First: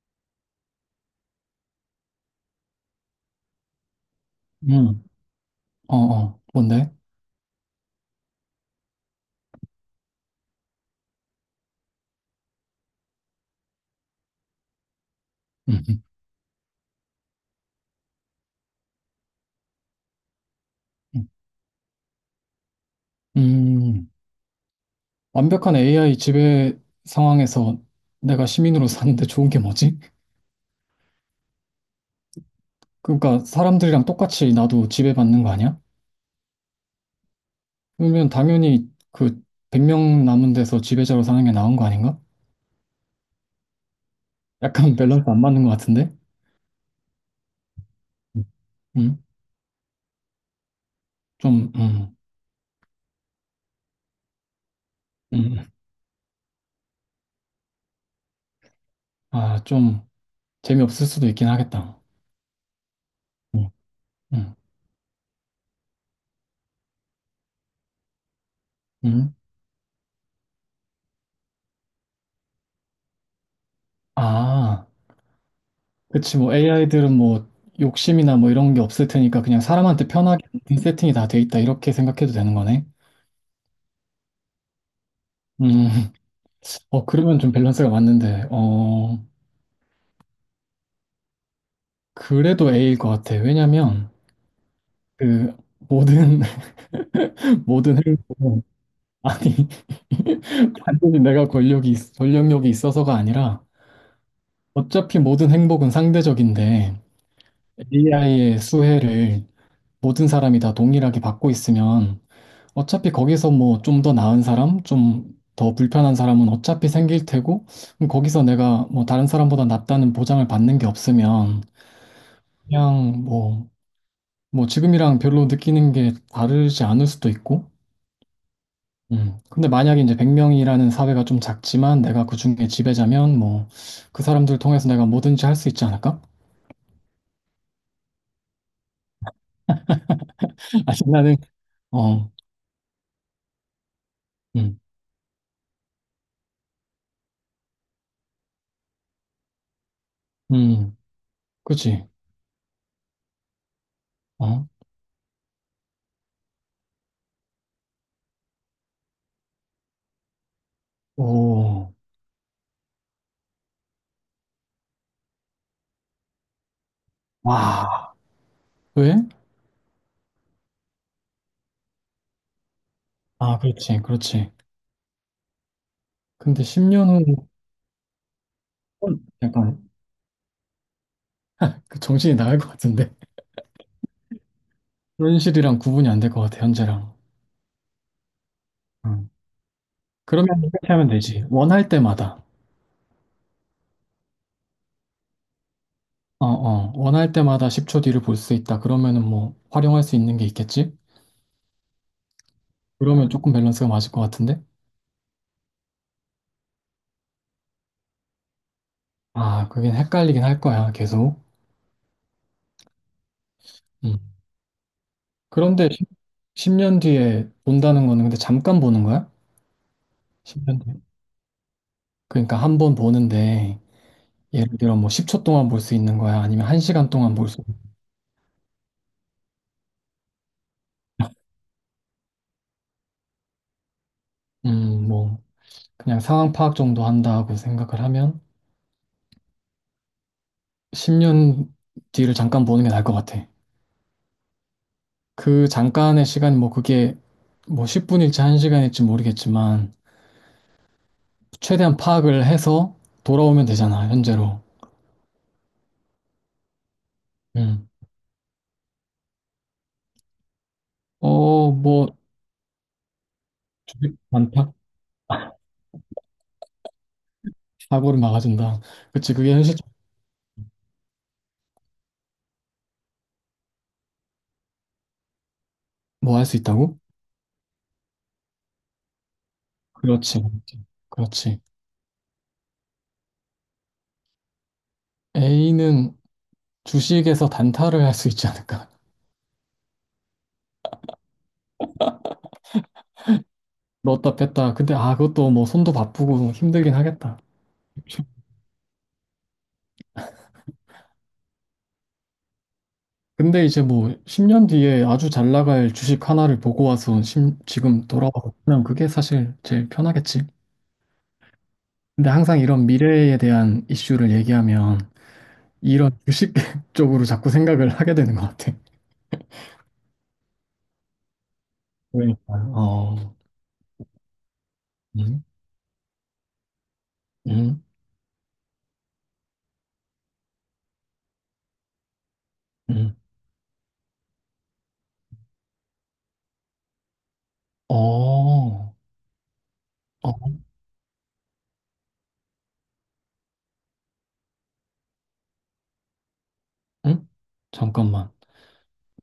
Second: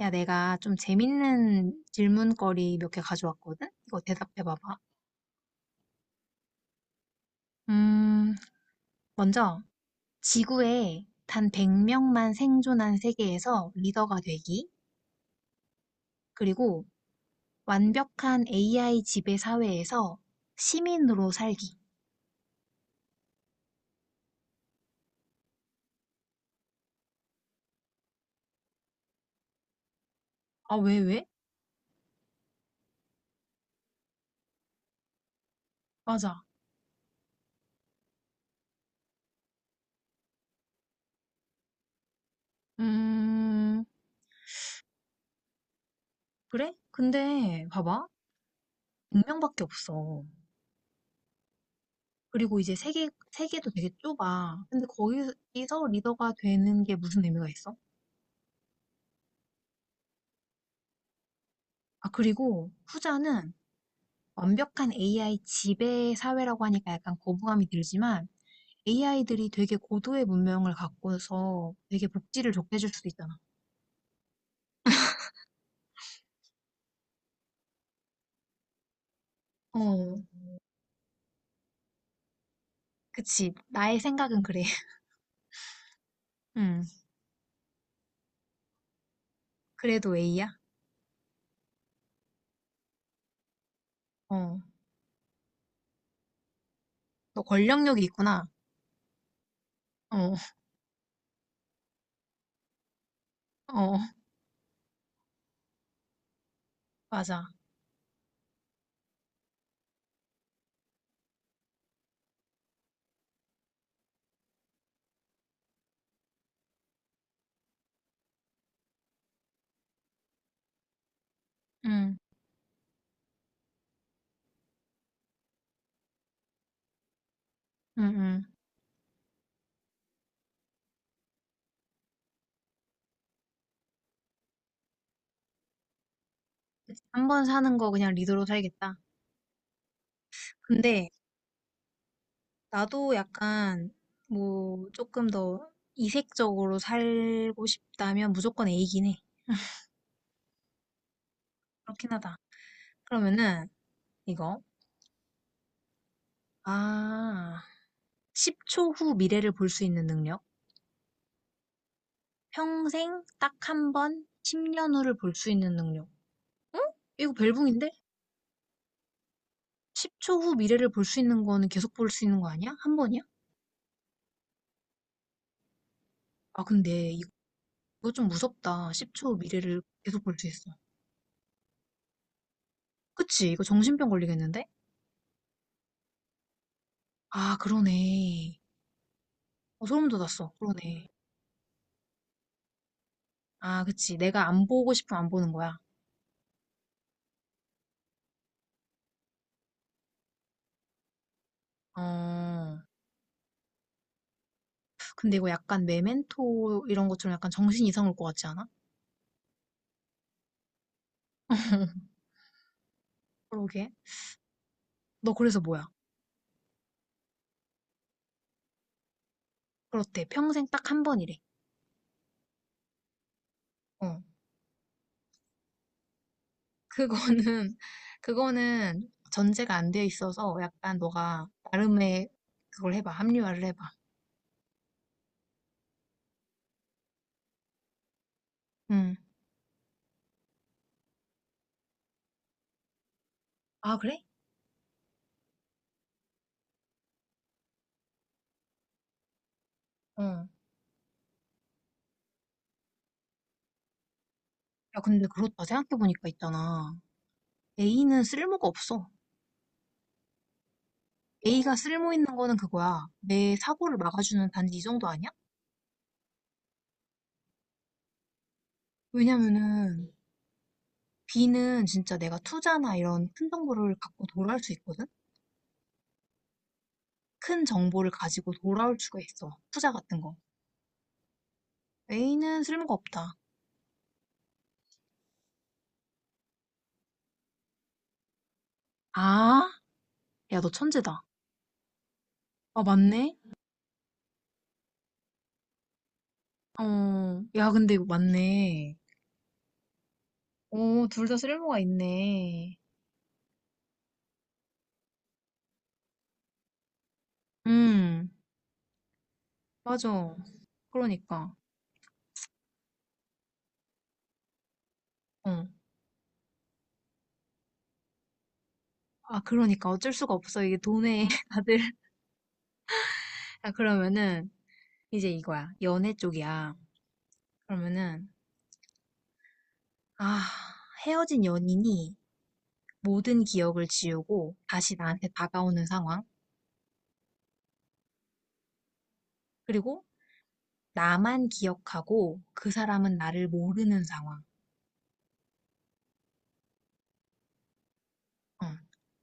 야, 내가 좀 재밌는 질문거리 몇 개 가져왔거든? 이거 대답해봐봐. 음, 어, 어, 뭔데? 음, 먼저, 지구에 단 100명만 생존한 세계에서 리더가 되기, 음, 음, 그리고 완벽한 AI 지배 사회에서 음. 시민으로 살기. 음, 완벽한 AI 지배 상황에서 내가 시민으로 사는데 좋은 게 뭐지? 아, 왜, 왜? 그러니까 사람들이랑 똑같이 나도 지배받는 거 아니야? 맞아. 그러면 당연히 그 100명 남은 데서 지배자로 사는 게 나은 거 아닌가? 음, 약간 밸런스 안 맞는 것 같은데? 그래? 근데, 봐봐. 음, 100명밖에 없어. 좀, 음, 그리고 이제 세계도 되게 좁아. 근데 음, 거기서 리더가 되는 게 무슨 의미가 있어? 아, 좀 재미없을 수도 있긴 하겠다. 아, 그리고 후자는 음, 음, 완벽한 AI 지배 사회라고 하니까 약간 거부감이 들지만 음. AI들이 되게 고도의 문명을 갖고서 되게 복지를 좋게 해줄 수도 있잖아. 아. 그치, 뭐 AI들은 뭐 욕심이나 뭐 이런 게 없을 테니까 그냥 사람한테 어, 편하게 세팅이 다 돼 있다 이렇게 생각해도 되는 거네. 그치. 나의 생각은 그래. 음, 음, 그러면 좀 밸런스가 맞는데, 어, 그래도 A야? 그래도 A일 것 같아. 왜냐면 어. 그 모든, 너 모든 권력력이 있구나. 행복은 아니, 어, 단순히 내가 권력이, 권력력이 있어서가 아니라 어, 어차피 모든 행복은 상대적인데 맞아. AI의 수혜를 모든 사람이 다 동일하게 받고 있으면 어차피 거기서 뭐 좀 더 나은 사람, 좀 더 불편한 사람은 어차피 생길 테고, 그럼 거기서 내가 뭐 다른 사람보다 낫다는 보장을 받는 게 없으면, 음, 그냥 뭐 지금이랑 별로 느끼는 게 다르지 않을 수도 있고, 음, 음. 근데 만약에 이제 100명이라는 사회가 좀 작지만 내가 그 중에 지배자면 뭐, 그 사람들 통해서 내가 뭐든지 할 수 있지 않을까? 한 번 사는 거 그냥 리더로 살겠다. 아니, 근데 나는, 어, 나도 약간 음, 뭐 조금 더 이색적으로 살고 싶다면 무조건 A긴 해. 음, 그치, 그렇긴 하다. 그러면은 이거. 어, 아, 10초 후 미래를 볼 수 있는 능력. 오, 평생 딱 한 번, 10년 후를 볼 수 있는 능력. 응? 이거 벨붕인데? 와, 왜? 10초 후 미래를 볼 수 있는 거는 계속 볼 수 있는 거 아니야? 한 번이야? 아, 그렇지, 그렇지. 근데 아, 10년 근데 이거 후. 좀 무섭다. 10초 후 미래를 약간 계속 볼 수 있어. 그 정신이 나갈 것 같은데. 그치? 이거 정신병 걸리겠는데? 현실이랑 구분이 안 될 것 같아, 현재랑. 아, 그러네. 음. 어, 소름 돋았어. 그러면 이렇게 그러네. 하면 되지, 원할 때마다. 아, 그치. 내가 안 보고 싶으면 안 보는 거야. 어어, 원할 때마다 10초 뒤를 볼 수 있다 그러면은 뭐 활용할 수 있는 게 있겠지. 어, 그러면 조금 밸런스가 맞을 것 같은데. 근데 이거 약간 메멘토 이런 것처럼 약간 정신 이상 올 것 같지 않아? 아, 그게 헷갈리긴 할 거야, 계속. 그러게. 음. 너 그래서 뭐야? 그런데 10 년 뒤에 본다는 거는 근데 잠깐 보는 거야? 그렇대. 평생 10년 딱 뒤에 한 번이래. 그러니까 한 번 보는데, 어, 예를 들어 뭐 10초 동안 볼 수 있는 거야 아니면 그거는, 1시간 동안. 그거는 전제가 안 돼 있어서 약간 너가 나름의 그걸 해봐. 합리화를 해봐. 볼수음뭐 그냥 상황 파악 정도 한다고 생각을 하면 응, 10년 뒤를 잠깐 보는 게 나을 것 같아. 아, 그래? 그 잠깐의 시간이 뭐 그게 뭐 10분일지 1시간일지 모르겠지만, 어. 최대한 파악을 해서 돌아오면 되잖아, 현재로. 야, 근데 그렇다. 생각해보니까 있잖아. 음. A는 쓸모가 없어. 어, A가 쓸모 뭐 있는 거는 그거야. 내 사고를 주식 막아주는 반타 단지 이 정도 아니야? 사고를 막아준다. 그치, 그게 현실. 왜냐면은 B는 진짜 내가 투자나 이런 큰 정보를 갖고 돌아올 수 있거든? 뭐 할 수 있다고? 큰 정보를 가지고 돌아올 수가 있어. 투자 같은 거. 그렇지, 그렇지. 그렇지. A는 쓸모가 없다. A는 주식에서 단타를 할 수 있지 않을까? 아, 야, 너 천재다. 아, 맞네? 넣었다 뺐다. 근데 아, 그것도 뭐 손도 바쁘고 힘들긴 하겠다. 어, 야, 근데 이거 맞네. 오, 둘 다 쓸모가 있네. 근데 이제 뭐 10년 뒤에 아주 잘 나갈 주식 하나를 보고 와서 지금 음, 돌아와서 그냥 그게 사실 제일 맞아. 편하겠지. 그러니까. 근데 항상 이런 미래에 대한 이슈를 얘기하면 어. 이런 주식 쪽으로 자꾸 생각을 하게 되는 것 같아. 아, 그러니까. 어쩔 수가 없어. 이게 돈에 다들. 그러니까. 어, 아, 그러면은, 이제 음, 이거야. 연애 쪽이야. 음, 그러면은, 아, 헤어진 연인이 음. 모든 기억을 지우고 다시 나한테 다가오는 상황. 어, 어, 그리고 나만 기억하고 그 사람은 나를 모르는 상황. 응? 잠깐만. 어.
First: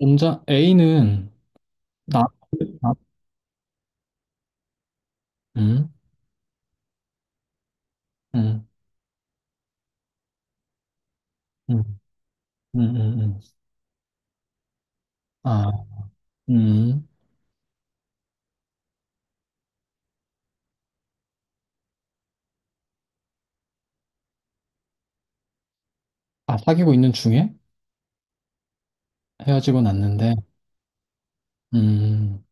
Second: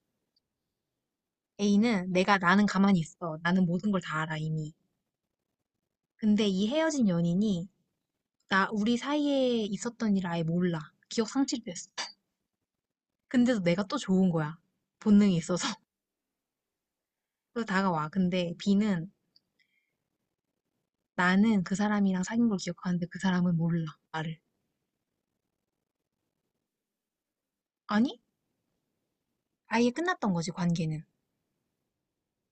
혼자 A는. A는 나, 내가 나는 나, 가만히 있어. 나는 모든 걸 다 알아, 이미. 음, 근데 이 헤어진 연인이 음, 나, 우리 사이에 있었던 일 아예 몰라. 기억 음, 상실됐어. 음, 음, 음. 근데도 내가 또 좋은 거야. 본능이 있어서. 아, 음. 그래서 다가와. 근데 B는 나는 그 사람이랑 사귄 걸 기억하는데 그 사람은 몰라, 나를. 아, 사귀고 있는 중에 아니? 헤어지고 아예 끝났던 났는데. 거지, 관계는. 음.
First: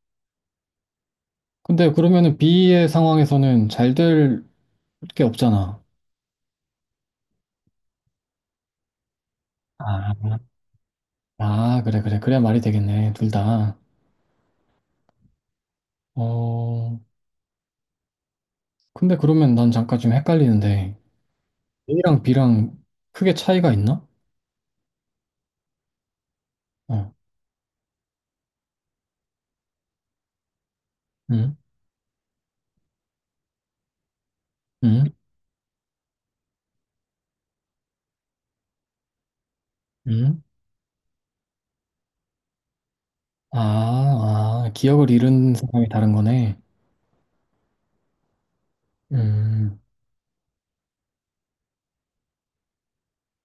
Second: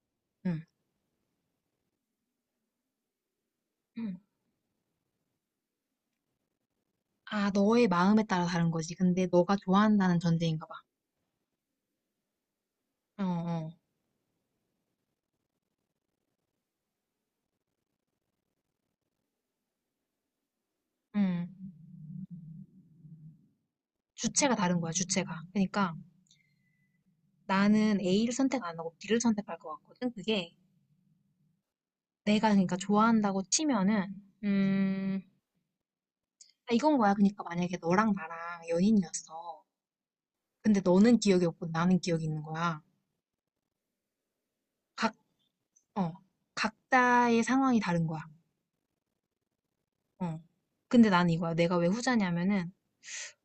응. 근데 그러면은 B의 상황에서는 잘 응. 될 게 없잖아. 아, 너의 마음에 따라 다른 거지. 근데 너가 좋아한다는 아, 전제인가 봐. 아, 그래, 그래. 그래야 말이 되겠네, 어, 둘 어. 다. 어, 근데 그러면 난 잠깐 좀 헷갈리는데, 응. A랑 B랑 크게 차이가 있나? 주체가 다른 거야, 주체가. 그러니까 어, 나는 A를 선택 안 하고 B를 선택할 것 같거든. 그게 응, 내가 그러니까 좋아한다고 치면은 응, 음 아, 이건 거야. 그러니까 만약에 너랑 나랑 연인이었어. 응. 근데 너는 기억이 없고 나는 기억이 있는 거야. 아, 아, 기억을 각, 잃은 사람이 다른 어, 거네. 각자의 상황이 다른 거야. 음, 어. 근데 난 이거야. 내가 왜 후자냐면은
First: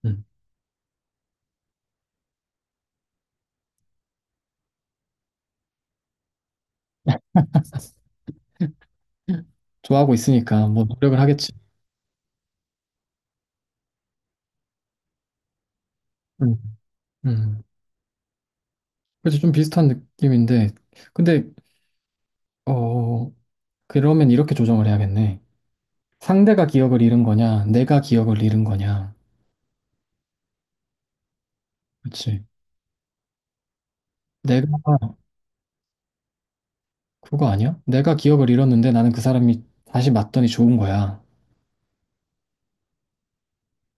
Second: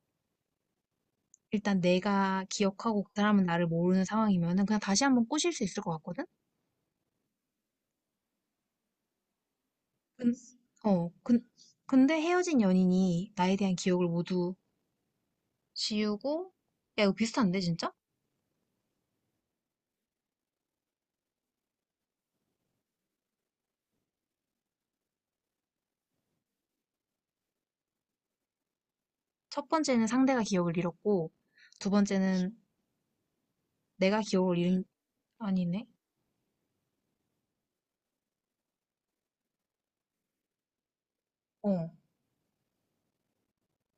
음. 일단 내가 기억하고 그 사람은 나를 모르는 상황이면은 그냥 다시 한번 꼬실 수 있을 것 같거든. 좋아하고 근, 있으니까 뭐 어, 노력을 근, 하겠지. 근데 헤어진 연인이 나에 대한 기억을 모두 지우고 음, 야 이거 비슷한데 음. 진짜? 그래서 좀 비슷한 느낌인데, 근데, 어, 그러면 이렇게 조정을 해야겠네. 상대가 기억을 잃은 거냐, 내가 기억을 잃은 거냐. 첫 번째는 상대가 기억을 잃었고, 두 그치. 번째는 내가 기억을 잃은, 내가, 아니네. 그거 아니야? 내가 기억을 잃었는데 나는 그 사람이 다시 맞더니 좋은 거야. 어,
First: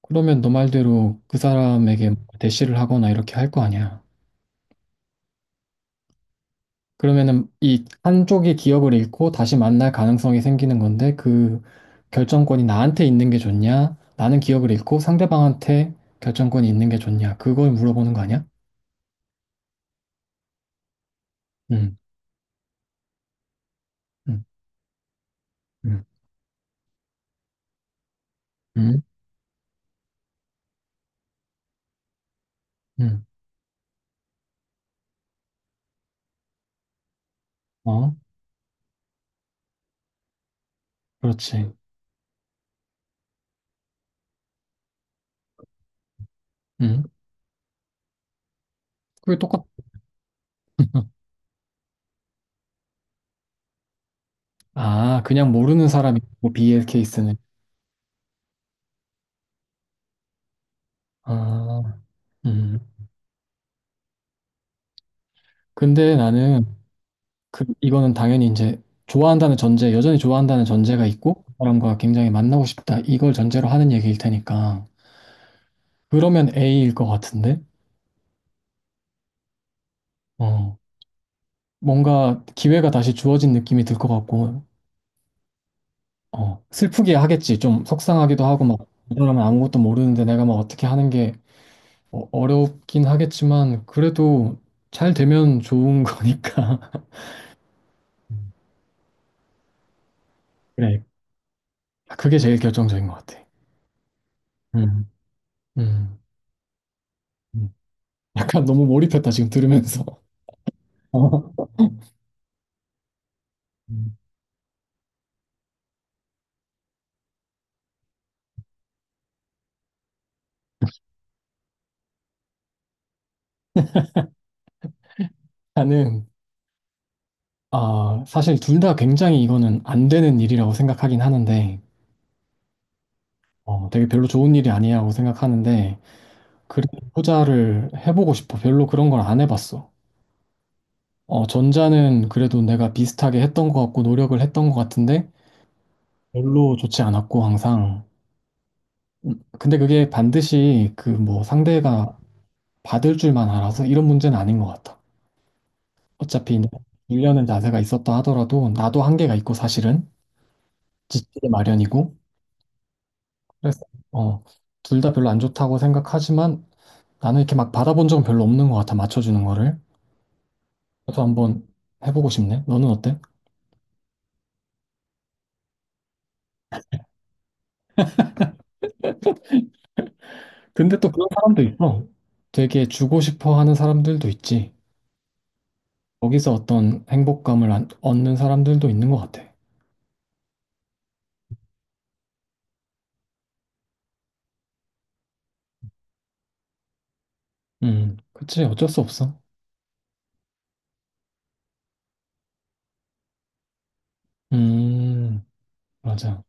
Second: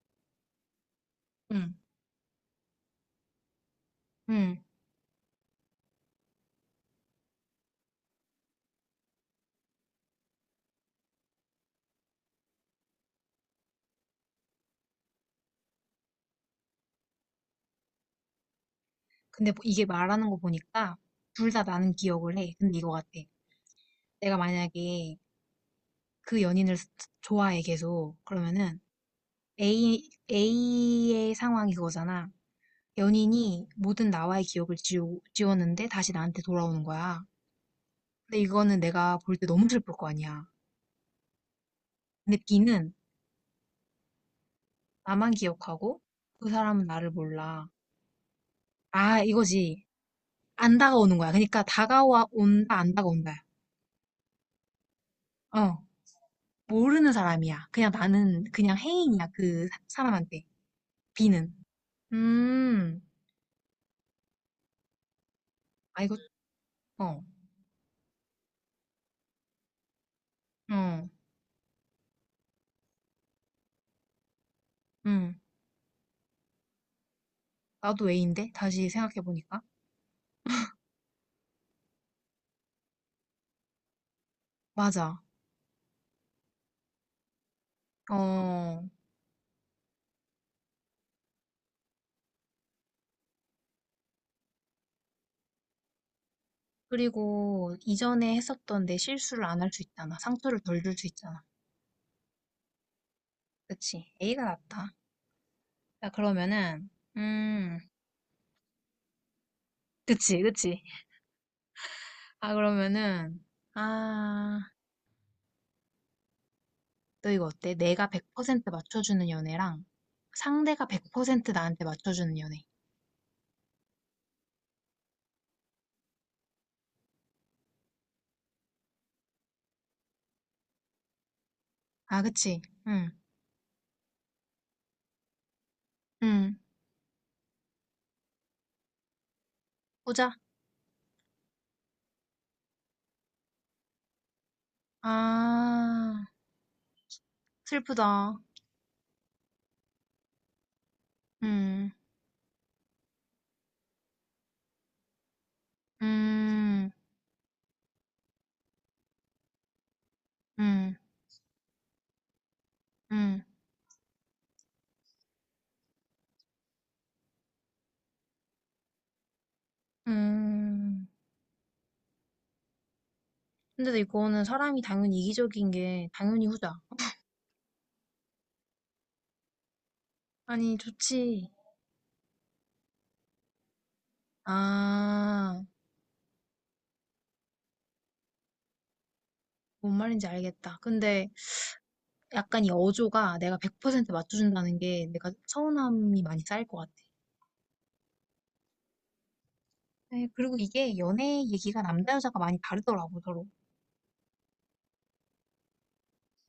그러면 너 말대로 그 응, 사람에게 대시를 하거나 이렇게 할 거 아니야. 응. 그러면은 이 한쪽이 기억을 잃고 다시 만날 가능성이 생기는 건데, 그 결정권이 나한테 있는 게 좋냐? 나는 기억을 잃고 상대방한테 결정권이 있는 게 좋냐? 그걸 물어보는 거 아니야? 근데 뭐 이게 말하는 거 보니까 둘 다 나는 응, 기억을 해. 근데 이거 같아. 내가 응, 만약에 응, 그 연인을 스- 좋아해 계속 그러면은 응, A의 상황이 그거잖아. 응. 연인이 모든 나와의 기억을 지웠는데 다시 나한테 돌아오는 거야. 어, 근데 이거는 내가 볼 때 너무 슬플 거 아니야. 그렇지. 근데 B는 나만 기억하고 그 사람은 응. 나를 몰라. 아, 그게 똑같. 이거지. 안 다가오는 거야. 그러니까 다가와 온다, 안 다가온다. 아, 그냥 어, 모르는 사람이 고 BL 모르는 케이스는. 사람이야. 그냥 나는 그냥 해인이야. 그 사람한테. B는. 아, 음. 음, 아, 이거, 근데 나는 어, 그 이거는 당연히 이제 좋아한다는 전제, 여전히 좋아한다는 전제가 어, 있고 그 사람과 굉장히 만나고 싶다. 이걸 전제로 하는 얘기일 테니까. 음. 그러면 A일 것 같은데. 나도 A인데? 다시 생각해보니까. 어. 뭔가 기회가 다시 주어진 느낌이 들 것 같고. 맞아. 어. 슬프게 하겠지. 좀 속상하기도 하고 막 어, 이 사람은 아무것도 모르는데 내가 막 어떻게 하는 게 어렵긴 하겠지만 그래도 잘 되면 좋은 거니까. 그리고 이전에 했었던 내 실수를 안 할 수 있잖아. 상처를 덜 줄 그래, 수 있잖아. 그게 제일 결정적인 것 같아. 그치. A가 낫다. 음, 자, 음. 그러면은, 음, 음, 약간 너무 몰입했다, 지금 들으면서. 그치, 그치. 어, 아, 그러면은, 음, 아, 너 이거 어때? 내가 100% 맞춰주는 연애랑 상대가 100% 나한테 맞춰주는 연애. 나는, 아, 사실 둘 다 굉장히 이거는 안 되는 일이라고 생각하긴 하는데, 아, 그치? 응, 되게 별로 좋은 일이 아니라고 생각하는데, 응. 그래도 후자를 해보고 싶어. 별로 그런 걸 안 해봤어. 보자. 전자는 그래도 내가 비슷하게 했던 것 같고, 노력을 했던 것 같은데, 아, 별로 좋지 않았고, 항상. 슬프다. 근데 그게 반드시 그 뭐 응, 상대가 받을 줄만 알아서 이런 문제는 아닌 것 같아. 어차피 응, 1년은 자세가 있었다 하더라도 나도 한계가 있고 사실은 응, 지치기 마련이고 응, 그래서 어, 둘 다 별로 안 좋다고 생각하지만 나는 이렇게 막 받아본 적은 별로 없는 것 같아 맞춰주는 거를 응. 그래서 한번 해보고 싶네. 너는 어때? 근데 이거는 사람이 당연히 이기적인 게 당연히 후자. 아니, 근데 또 그런 좋지. 사람도 있어, 되게 주고 싶어 하는 사람들도 있지. 아, 거기서 어떤 행복감을 얻는 사람들도 있는 것 같아. 뭔 말인지 알겠다. 근데 약간 이 어조가 내가 100% 맞춰준다는 게 내가 서운함이 많이 쌓일 것 같아. 음. 그치. 어쩔 수 없어. 네, 그리고 이게 연애 얘기가 남자 여자가 많이 다르더라고 서로. 음. 맞아.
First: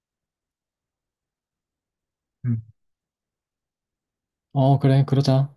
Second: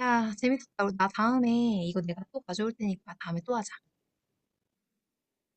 야, 재밌었다. 우리 나 다음에 이거 내가 또 음. 가져올 테니까 다음에 또 하자. 어, 그래, 그러자.